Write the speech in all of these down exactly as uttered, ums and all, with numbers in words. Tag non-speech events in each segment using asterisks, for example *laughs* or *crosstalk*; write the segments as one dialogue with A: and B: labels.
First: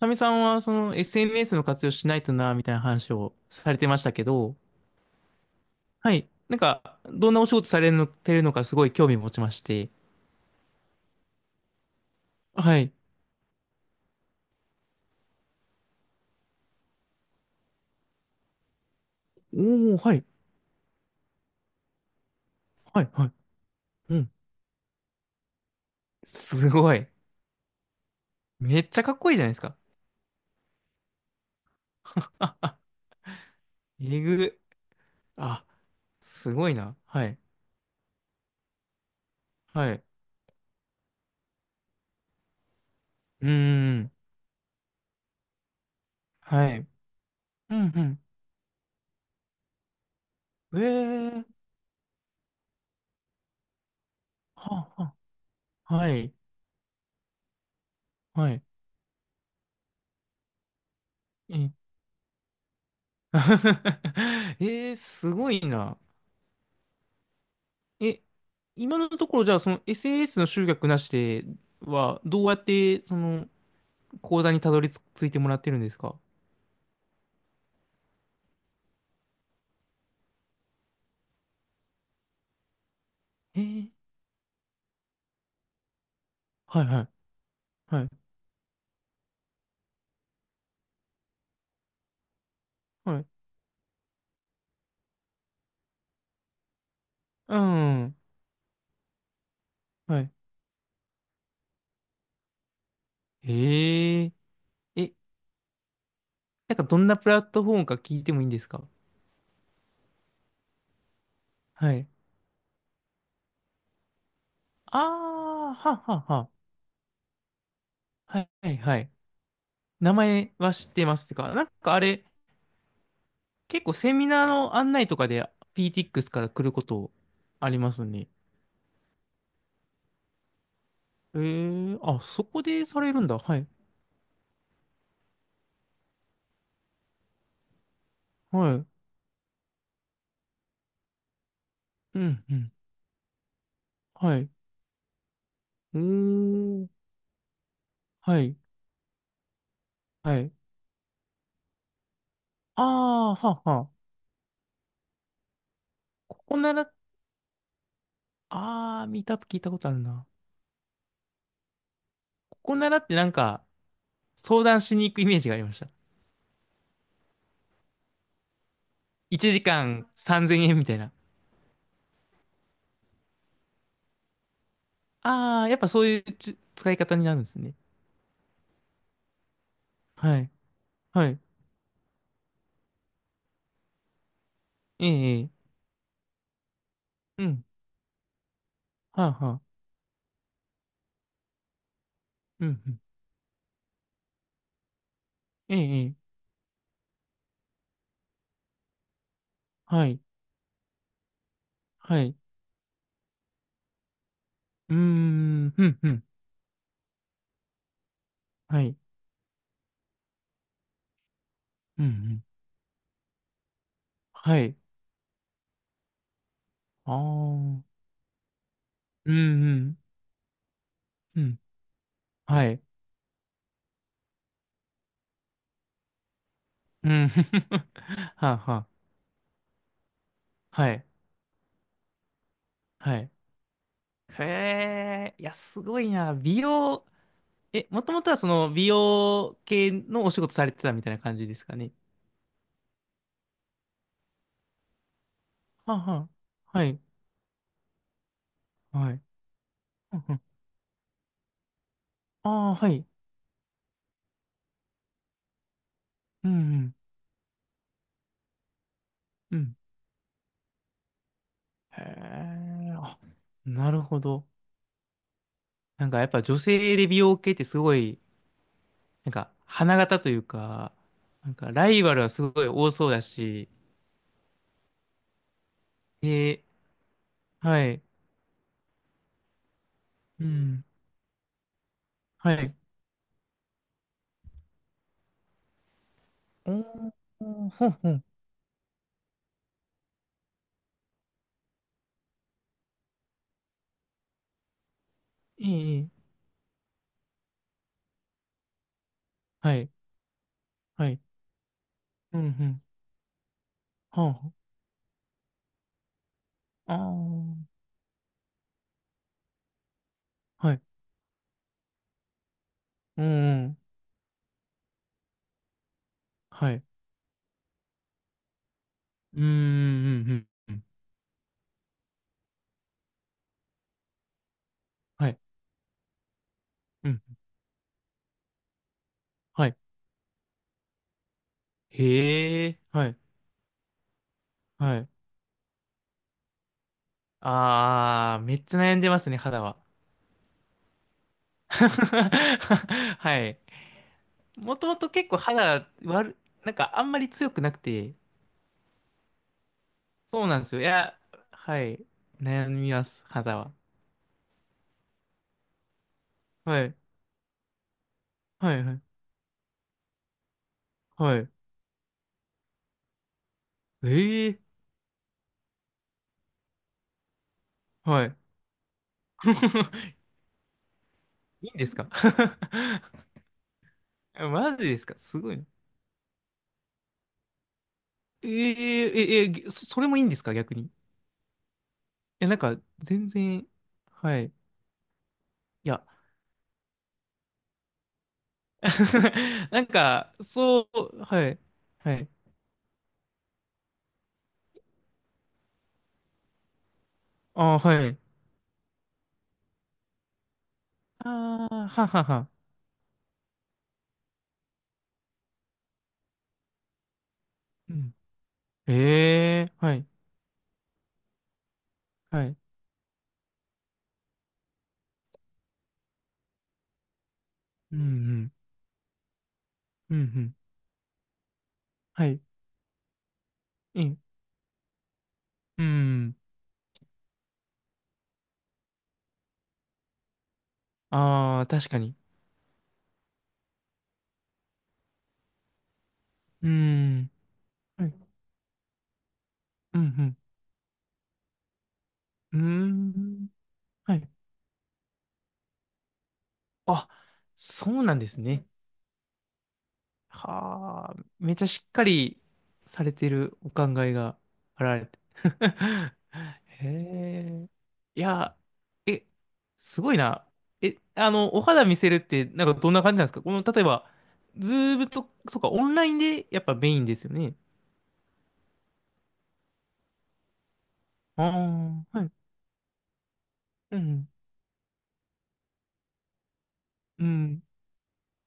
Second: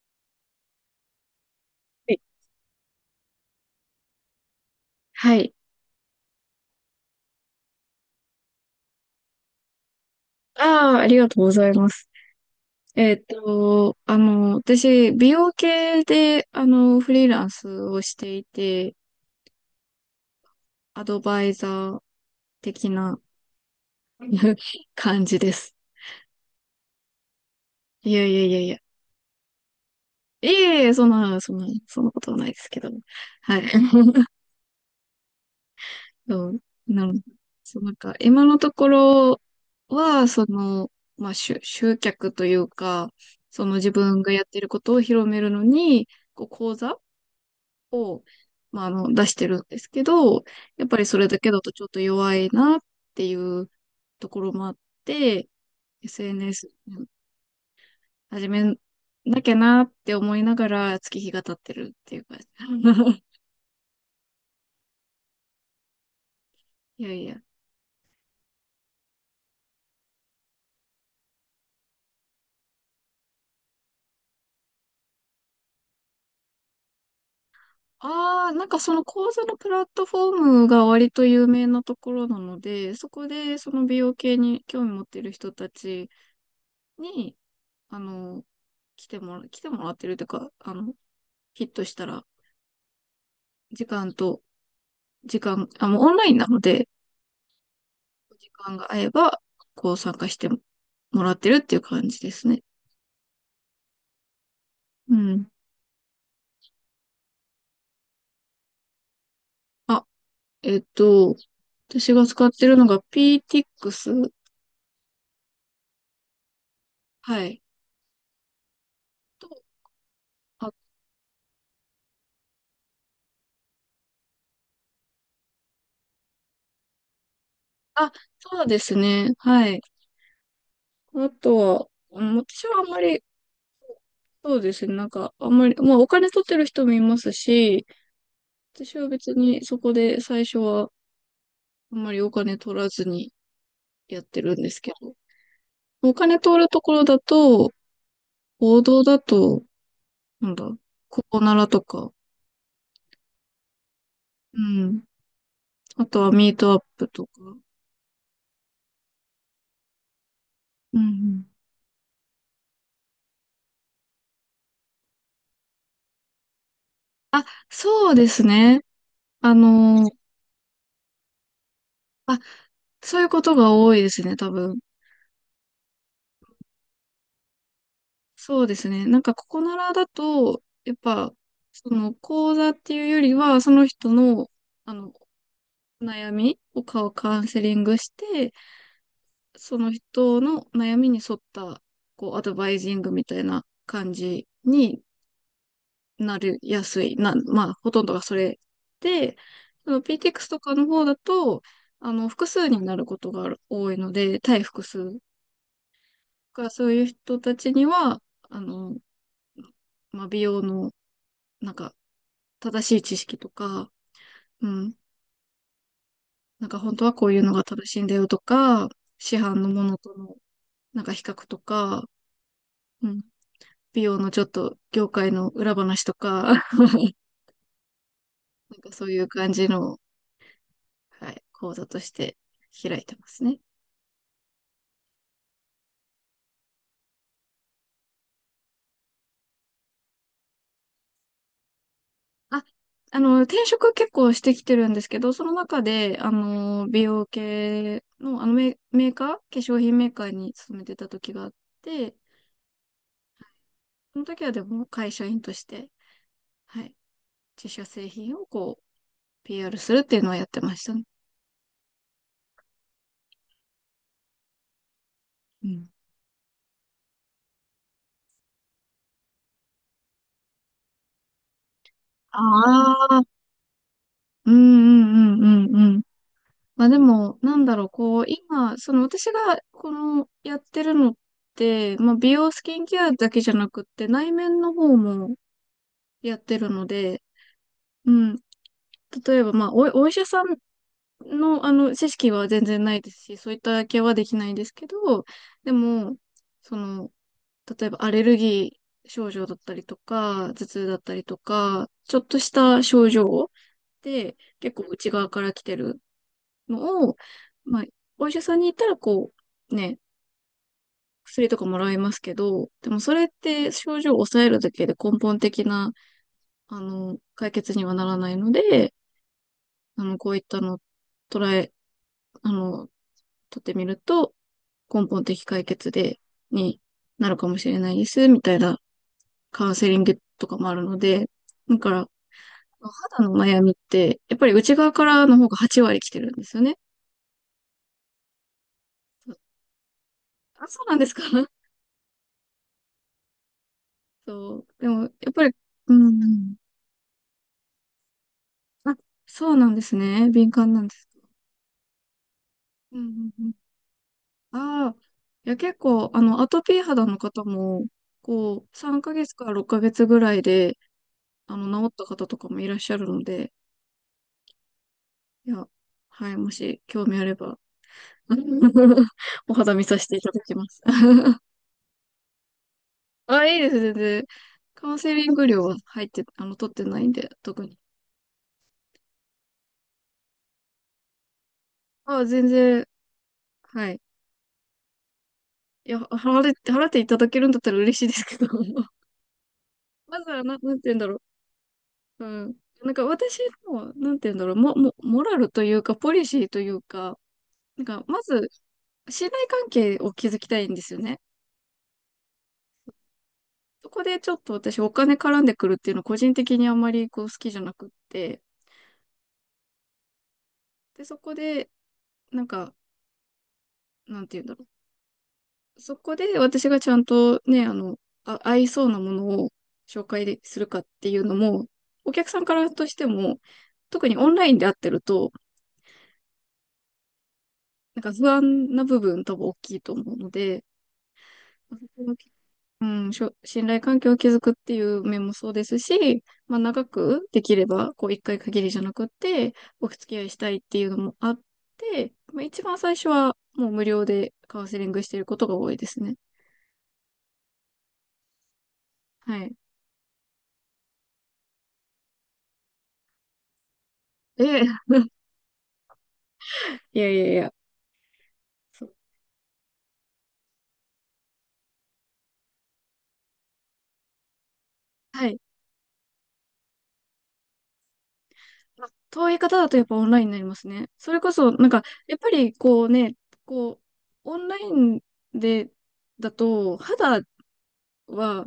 A: サミさんはその エスエヌエス の活用しな
B: い
A: いとな、みたいな話をされてましたけど、
B: はい。
A: はい。なんか、どんなお仕事されるのてるのかすごい興味持ちまして。
B: ああ、ありがとうございます。
A: はい。
B: えーっと、あの、私、美容系で、あの、フリーランスをしていて、
A: おー、はい。
B: アドバイザー的
A: はい、
B: な
A: はい。うん。
B: *laughs* 感じです。
A: すごい。
B: いやいやいやいや。
A: めっちゃかっこいいじゃないですか。
B: いえいえ、そんな、そんな、そんなことはないですけ
A: *laughs*
B: ど。はい。
A: え
B: *laughs*
A: ぐ。あ、
B: そ
A: す
B: う、
A: ごいな。
B: なの、
A: はい。
B: そう、なんか、今のところ
A: はい。
B: は、その、まあ、集、集客というか、
A: うー
B: その自
A: ん。
B: 分がやってることを広めるのに、こう、
A: は
B: 講
A: い。
B: 座
A: う
B: を、
A: ん、
B: まあ、あの、出してるんですけど、
A: うん。
B: やっぱりそれ
A: え
B: だけだ
A: ー。
B: とちょっと弱いなっていうところもあ
A: は
B: っ
A: あは
B: て、
A: あ、はい。
B: エスエヌエス 始
A: は
B: め
A: い。
B: なきゃなって思いながら月日が経っ
A: え。
B: てるっていう感じ。*laughs*
A: *laughs* えー、すごいな。
B: いやいや。
A: え、今のところじゃあその s n s の集客なしではどうやってその講座にたどり着いてもらってるんですか？
B: ああ、なんかその講座のプラットフォームが割と有名なところなので、そこで
A: え
B: その
A: ー、
B: 美容系に興味持ってる人たち
A: はいはい
B: に、あ
A: はい
B: の、来てもら、来てもらってるというか、あの、ヒットしたら、
A: はい。
B: 時間と時間、あ、もうオンラインなので、
A: うん。
B: お時間が合えば、こう参
A: は
B: 加
A: い。
B: してもらってるっていう感じですね。
A: へえ。え、
B: うん。
A: なんかどんなプラットフォームか聞いてもいいんですか？
B: あ、えっと、
A: はい。
B: 私が使ってるのが p t ス。
A: ああ、ははは。
B: はい。
A: はいはいはい。
B: と、
A: 名前
B: あ、
A: は知ってますってか。なんかあれ、結構セミナーの案内とかで ピーティーエックス から来ることあります
B: あ、
A: ね。
B: そうですね。はい。あ
A: え
B: とは、
A: ー、あ、
B: うん、
A: そこ
B: 私はあ
A: で
B: んま
A: される
B: り、
A: んだ。はい。
B: そうですね。なんか、あんまり、まあお金取ってる人もいますし、
A: はい。
B: 私は別にそこで最初はあんまり
A: う
B: お
A: ん、う
B: 金
A: ん。
B: 取らずにやっ
A: は
B: て
A: い。う
B: るんですけど、
A: ー
B: お金取ると
A: ん。
B: ころだと、
A: はい。
B: 報道だと、
A: は
B: な
A: い。
B: んだ、ココナラとか、
A: ああ、はあはあ。
B: うん。あとは
A: こ
B: ミー
A: こな
B: トアッ
A: ら、
B: プとか。
A: ああ、ミートアップ聞いたことあるな。
B: うんうん。
A: ここならってなんか、相談しに行くイメージがありました。
B: あ、そうですね。
A: 1
B: あ
A: 時
B: の
A: 間
B: ー
A: さんぜんえんみたいな。
B: あ、そういうことが多いですね、多分。
A: ああ、やっぱそういうつ使い方になるんですね。
B: そうですね。なんかココナラだ
A: はい。
B: と、やっ
A: は
B: ぱ、
A: い。
B: その講座っていうよりは、その人の、あ
A: え
B: の、
A: え、ええ、
B: お悩みをカカ
A: う
B: ウンセ
A: ん。
B: リングして、
A: はあはあ。
B: その人の悩みに沿った、こう、アド
A: うん、
B: バイ
A: う
B: ジン
A: ん。
B: グみたいな感じに
A: ええ、ええ、
B: なりやすい。な、まあ、ほとんどがそれで、その
A: はい。
B: ピーティーエックス とかの方だと、あ
A: は
B: の、
A: い。
B: 複数になることがある多いので、対複
A: うー
B: 数
A: ん、うん、うん。
B: がそういう人たちには、あ
A: は
B: の、
A: い。
B: まあ、美容の、なんか、
A: うん、うん。
B: 正しい知識とか、
A: は
B: う
A: い。
B: ん、なんか本当
A: あ
B: は
A: あ。
B: こういうの
A: う
B: が
A: ん、
B: 正しいんだよとか、
A: う
B: 市販のも
A: ん。
B: のとの、なんか比較
A: う
B: と
A: ん。
B: か、
A: はい。
B: うん、美容のちょっと業界の裏話とか、*laughs*
A: う
B: な
A: ん。*laughs* はあは
B: んか
A: あ。
B: そういう感じの、
A: はい。
B: はい、講座として開いて
A: は
B: ま
A: い。
B: すね。
A: へえ、いや、すごいな。美容、え、もともとはその美容系のお仕事されてたみたいな感じですかね？
B: あ、あの、転職結構してきてるんですけど、その中
A: はあは
B: で、あ
A: あ。は
B: の、
A: い。
B: 美容系の、あのメ、メ
A: は
B: ー
A: い。
B: カー、化粧品メーカーに勤めてた時があって、
A: ああー、はい。
B: その時はでも会社員として、
A: うん、う
B: はい、
A: ん。
B: 自社製品をこう、
A: うん。
B: ピーアール するっていうのはやってましたね。
A: へえ、あ、なるほど。
B: うん。
A: なんかやっぱ女性で美容系ってすごい、なんか花形というか、なんかライバルはすごい多
B: あ
A: そうだ
B: あ、
A: し、
B: うんうんうんうんうん。
A: え。
B: まあでも、なんだろ
A: は
B: う、
A: い。
B: こう、今、その私が、この、
A: う
B: やって
A: ん。
B: るのって、まあ美容
A: は
B: ス
A: い。
B: キンケアだけじゃなくって、内面の方もやってる
A: お
B: の
A: ー、
B: で、
A: ほんほ
B: う
A: ん、
B: ん、例えば、まあ、お、お医者さんの、あの、知識は全然ないですし、そういったケアはできないんですけど、
A: え
B: で
A: え、いい、
B: も、その、例えばアレルギー症状だった
A: は
B: り
A: い、
B: とか、頭痛だっ
A: は
B: た
A: い、
B: りとか、ちょっ
A: う
B: と
A: ん、う
B: し
A: ん、
B: た症状で、
A: は
B: 結構内側から来てる
A: あ、
B: のを、
A: あ
B: まあ、お医者さんに行ったら、こう、ね、
A: あ、はい、
B: 薬とかもらいますけど、でもそ
A: う
B: れっ
A: ん、う
B: て
A: ん、
B: 症状を抑えるだけで根本的な、
A: は
B: あ
A: い、
B: の、解決にはならないので、
A: うん、う
B: あの、こ
A: ん、う
B: ういっ
A: ん、
B: た
A: う
B: のを
A: ん、
B: 捉え、あの、取ってみると、根本
A: はい、
B: 的解決で、に
A: うん、
B: なるかもしれないです、みたいなカ
A: は
B: ウン
A: い、
B: セリングとかもあるので、だから、
A: へえ、はい、
B: 肌の悩みって、やっぱり内側
A: は
B: か
A: い。
B: らの方がはちわり割来てるんですよね。
A: ああ、めっちゃ悩んでますね、肌は。
B: あ、そうなんですか？ *laughs*
A: *laughs* はい。
B: そう。
A: もと
B: で
A: も
B: も、や
A: と結
B: っ
A: 構
B: ぱり、
A: 肌
B: う
A: 悪、
B: ん。
A: なんかあんまり強くなくて、
B: あ、そうなんですね。
A: そう
B: 敏
A: なんで
B: 感
A: すよ。
B: な
A: い
B: んです。
A: や、はい、悩み
B: う
A: ます、
B: ん、うん、うん。
A: 肌は。
B: ああ。いや、結構、あの、アトピー
A: はい、
B: 肌の方も、こ
A: は
B: う、
A: い、は
B: 3
A: い、
B: ヶ月からろっかげつぐらいで、
A: はい。
B: あの、治った方とかもいらっしゃるので、
A: ええ、
B: いや、はい、もし興味あれば、
A: はい。
B: *laughs* お肌見させ
A: *laughs*
B: ていただきます。*laughs*
A: いいんですか？ *laughs*
B: あ、いいです、全然。
A: あ、マジ
B: カウン
A: です
B: セ
A: か、
B: リン
A: す
B: グ
A: ごい
B: 料
A: な。
B: は入って、あの、取ってないんで、特に。
A: えー、え、え、ぎそ、それもいいんですか逆に。い
B: あ、全
A: や、なんか、
B: 然、
A: 全然、
B: はい。
A: はい。い
B: いや、
A: や、
B: 払って、払っていただけるんだったら嬉しいですけど、*laughs*
A: *laughs* なん
B: まず
A: か、
B: は、な、なんて
A: そ
B: 言うんだろ
A: う、はい。は
B: う。
A: い。
B: うん。なんか私の、なんて言うんだろう、も、も、モラルというか、ポリシーというか、
A: あー、
B: なんか、
A: はい。
B: まず、信頼関係を築きたいんですよね。
A: ああ、ははは。
B: そこでちょっと私、お金絡んでくるっていうの、個人的にあんまりこう好きじゃなくっ
A: うん。
B: て、
A: ええー、はい。
B: で、そこで、な
A: は
B: ん
A: い。
B: か、なんて言うんだろう。そこで私がちゃんとね、あ
A: う
B: の、
A: ん、う
B: あ、
A: ん。
B: 合いそうなものを紹
A: うん、う
B: 介
A: ん。
B: するかっていうのも、お
A: は
B: 客さ
A: い。
B: んからとしても、
A: う
B: 特に
A: ん。
B: オンラインで会ってると、
A: うん。
B: なんか不安な部分多分大きいと思うので、
A: ああ、確かに。
B: うん、しょ信頼関係を築くっていう面もそうですし、まあ
A: う
B: 長く
A: ん。
B: できれば、こ
A: は
B: う
A: い。
B: 一回限りじゃなくて、お
A: う
B: 付き合いし
A: ん、
B: たいっていうのもあって、まあ
A: うん。
B: 一番最初
A: うー
B: は
A: ん。
B: もう無料
A: はい。
B: でカウンセリングしていることが多いですね。
A: あ、そうなんですね。
B: はい。
A: はあ、めちゃしっかりされてるお考えが
B: ええ、
A: あられ
B: *laughs*
A: て。*laughs* へ
B: いやいやいや。
A: え。いや、
B: そう、
A: え、すごいな。え、あの、お肌見せるって、なんかどんな感じなんですか？この、例えば、ズーム
B: は
A: と、
B: い。
A: そうか、オンラインでやっぱメインですよね。
B: まあ遠い方だとやっぱオンラインになりますね。それこ
A: あ
B: そ、なんか、やっ
A: あ、は
B: ぱ
A: い。
B: りこうね、こう、
A: うん、
B: オンラインで、だと、肌
A: うん、
B: は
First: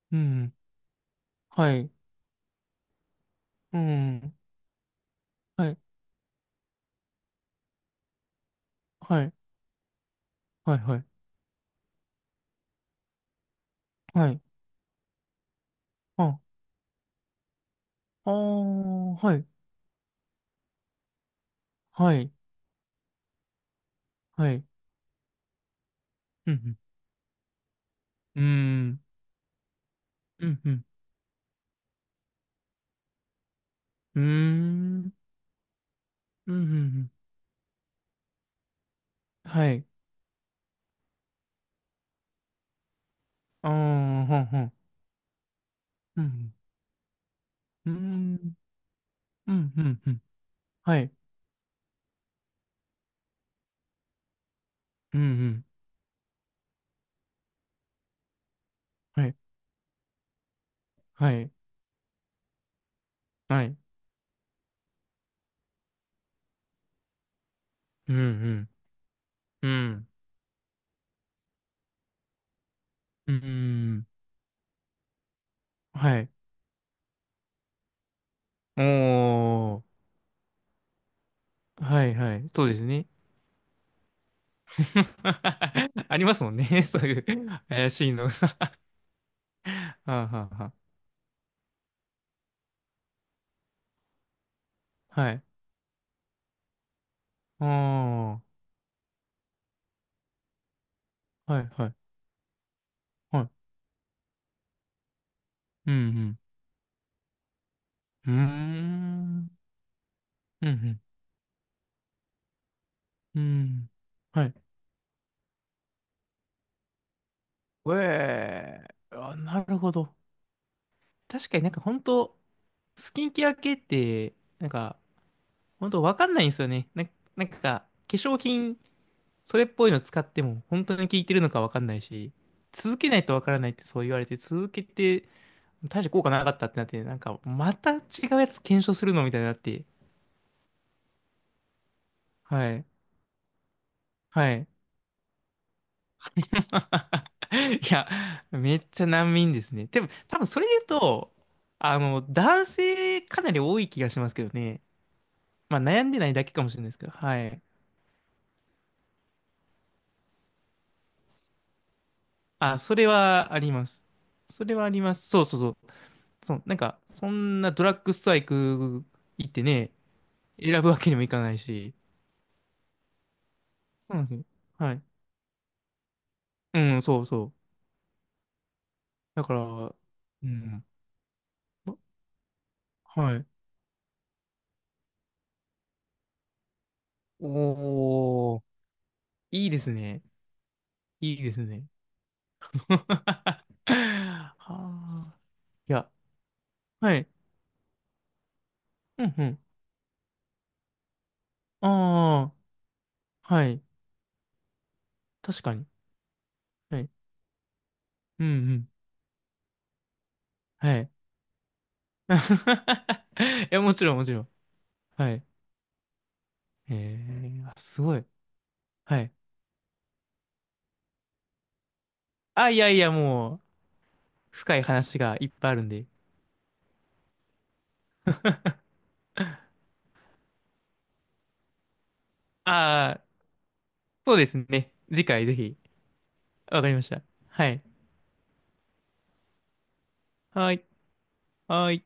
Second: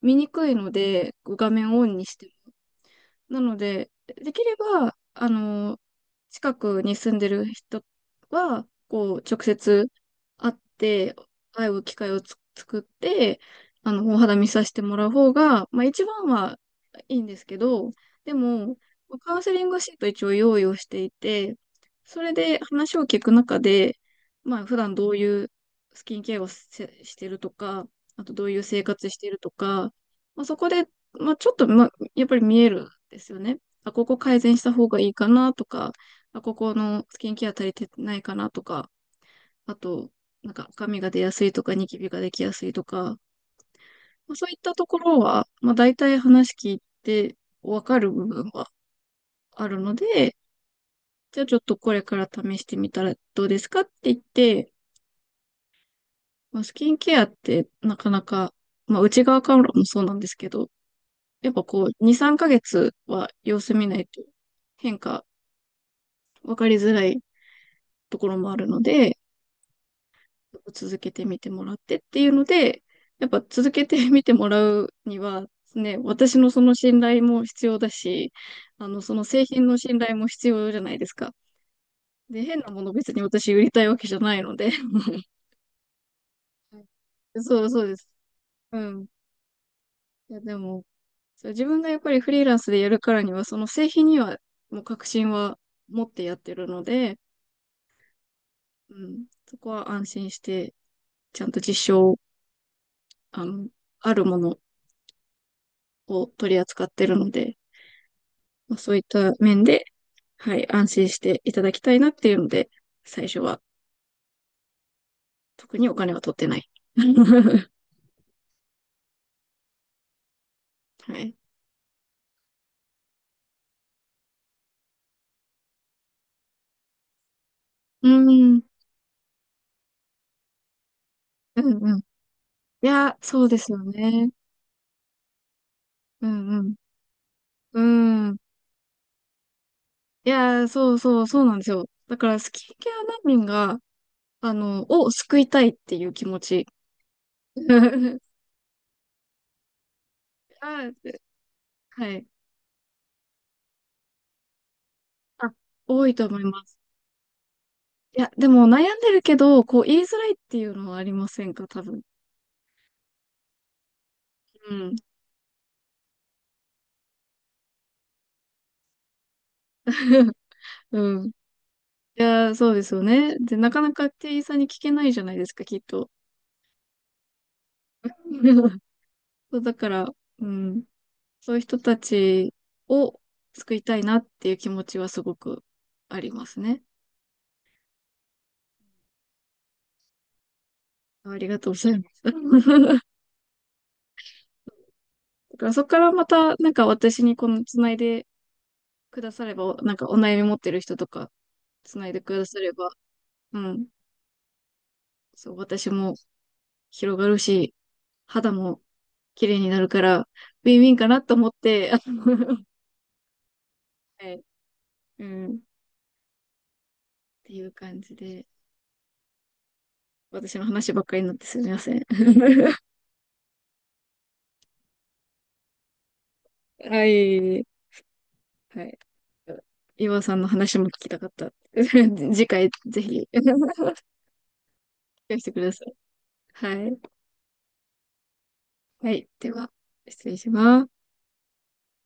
B: 見
A: う
B: にくい
A: ん、
B: ので、こう画
A: は
B: 面をオ
A: い、
B: ンにしてなの
A: う
B: で、で
A: ん、
B: きれば、あ
A: は
B: の、
A: い、
B: 近くに住んでる人は、こう、
A: はい、
B: 直接会っ
A: はい、はい、
B: て、会う機会をつ作って、あの、お
A: は
B: 肌
A: い、
B: 見させてもらう方が、まあ一番
A: あ、
B: はいいんですけど、
A: ああ、
B: でも、カ
A: は
B: ウン
A: い、
B: セリングシート一応用意をしていて、
A: は
B: それ
A: い、
B: で話を聞く中で、
A: は
B: まあ
A: い、
B: 普段どういうスキンケアを
A: う
B: せ
A: ん、
B: してるとか、あと
A: う
B: ど
A: ん、う
B: ういう生
A: ん、
B: 活してるとか、まあ、
A: う
B: そ
A: ん、
B: こ
A: う
B: で、
A: ん、
B: まあ、ちょっと、まあ、やっぱり見えるんですよね。あ、ここ
A: うーん。
B: 改善した方
A: う
B: がい
A: ん
B: いかなとか、あ、
A: う
B: こ
A: んう
B: この
A: ん。
B: スキンケア足りてないかなとか、
A: は
B: あ
A: い。
B: と、なんか赤みが出やすいとか、ニキビができやすいとか、
A: ああ、
B: まあ
A: ほ
B: そ
A: ん
B: ういっ
A: ほん。
B: たところは、まあ大体
A: う
B: 話
A: ん。
B: 聞いてわ
A: うー
B: かる部分
A: ん。
B: は
A: う
B: あ
A: ん、
B: る
A: う
B: の
A: ん、うん。
B: で、
A: はい。
B: じゃあちょっとこれから試してみたらどうですかって言って、
A: うん、うん。
B: まあ、スキンケアってなかなか、まあ内
A: はい。
B: 側からもそうなんですけど、
A: は
B: や
A: い。
B: っぱこうにー、さんかげつは様
A: は
B: 子
A: い。
B: 見ないと変化分かりづらい
A: う
B: ところもある
A: ん、
B: ので、
A: うん。うん。
B: 続けてみてもらってっていうので、やっ
A: う
B: ぱ続け
A: ん。
B: てみてもらうには、ね、
A: はい。
B: 私のその信頼も必要だし、
A: お
B: あの、その製品の
A: ー。
B: 信頼も必要じゃないですか。
A: はい、は
B: で、
A: い。
B: 変
A: そ
B: な
A: うで
B: も
A: す
B: の
A: ね。
B: 別に私売りたいわけじゃないので。*laughs*
A: *laughs* ありますもんね。*laughs* そういう
B: そうそう
A: 怪
B: です。
A: しいのが。
B: う
A: *laughs*
B: ん。
A: はあ、
B: いや、
A: は
B: で
A: あ、は
B: も、そう自分がやっぱりフリーランスでやるからには、その製品にはもう確
A: あ。
B: 信
A: はい。
B: は持ってやってるので、
A: ああ。
B: うん、そこは安心して、ちゃんと
A: はい、
B: 実
A: はい。
B: 証、
A: は
B: あ
A: い。
B: の、あるもの
A: うん、う
B: を
A: ん。
B: 取り扱ってるので、
A: う
B: まあ、
A: ー
B: そういった
A: ん。
B: 面で、はい、
A: う
B: 安
A: ん、
B: 心していただきたいなっていうので、最初
A: うん。
B: は
A: うん。はい、
B: 特にお金は取ってない。*laughs*
A: ええ、あ、なるほど。
B: はい。
A: 確かになんか本当スキンケア系って、なんか、本当わかんないんですよね。な、なんか、化
B: う
A: 粧
B: ん、
A: 品、それっぽいの使っても、本当に効いてるの
B: う
A: かわ
B: ん
A: かんな
B: うん。い
A: いし、続け
B: や、
A: ないとわ
B: そう
A: か
B: で
A: らな
B: す
A: いっ
B: よ
A: てそう言われ
B: ね。
A: て、続けて、大して効
B: う
A: 果なかったっ
B: ん
A: てなって、なんか、ま
B: う
A: た違
B: ん。うん。
A: うやつ検証するのみたいになって、
B: いや、そうそう、そうなんですよ。だから、スキ
A: は
B: ン
A: い、
B: ケア難民が、
A: は
B: あ
A: い。
B: の、を救いたいっていう気持ち。
A: *laughs* いや、
B: *laughs*
A: めっちゃ難民ですね。でも、多分それで
B: あ、
A: 言うと、あ
B: は
A: の、
B: い。
A: 男性かなり多い気がしますけどね。
B: あ、
A: まあ悩
B: 多
A: ん
B: い
A: で
B: と
A: ない
B: 思い
A: だけか
B: ま
A: もし
B: す。
A: れないですけど、はい。
B: いや、でも悩んでるけど、こう言いづらいっていうのはありませんか、多分。
A: あ、それはあります。そ
B: う
A: れはあ
B: ん。
A: ります。そうそうそう。そう、なんか、そんなドラッグストア行く、行ってね、
B: *laughs*
A: 選ぶわけに
B: う
A: も
B: ん。
A: い
B: い
A: かないし。
B: やー、そうですよね。で、なかなか
A: そうなんです
B: 店員
A: よ。
B: さんに聞け
A: はい。
B: ないじゃないですか、きっと。
A: うん、そうそう。
B: *laughs*
A: だか
B: そ
A: ら、
B: う、だから、う
A: う
B: ん。
A: ん。
B: そういう人
A: ま、
B: たちを
A: はい。
B: 救いたいなっていう気持ちはすごくありますね。
A: おー、いいですね。い
B: あ
A: い
B: り
A: で
B: が
A: す
B: とうご
A: ね。
B: ざいます。*laughs*
A: *laughs* はあ。
B: だからそこ
A: い
B: か
A: や、
B: らまた、なんか
A: は
B: 私
A: い。
B: にこのつないでく
A: う
B: だ
A: んう
B: され
A: ん。
B: ば、なんかお悩み持ってる人とか、つないでくだ
A: ああ、
B: されば、う
A: はい。
B: ん。そう、
A: 確かに。
B: 私も
A: はい。
B: 広がるし、
A: うん
B: 肌
A: う
B: も
A: ん。
B: 綺麗になるから、ウィンウィン
A: は
B: か
A: い。
B: なと思って、
A: *laughs* いや、もちろん、
B: *laughs*
A: も
B: は
A: ち
B: い。
A: ろん。
B: う
A: はい。
B: ん。
A: え
B: てい
A: ー、
B: う
A: あ、
B: 感
A: す
B: じ
A: ごい。
B: で、
A: はい。
B: 私の話ばっかりになってすみません。*laughs*
A: あ、いやいや、もう、深い話がいっぱいあるんで。
B: はい。はい。岩尾さんの話も聞きたかった。*laughs* 次回ぜ
A: ああ、
B: ひ *laughs* 聞か
A: そうですね。次
B: せ
A: 回
B: て
A: ぜ
B: くだ
A: ひ。
B: さい。は
A: わかり
B: い。
A: ました。はい。
B: はい。では、失礼し
A: は
B: ま
A: い。
B: す。
A: はい。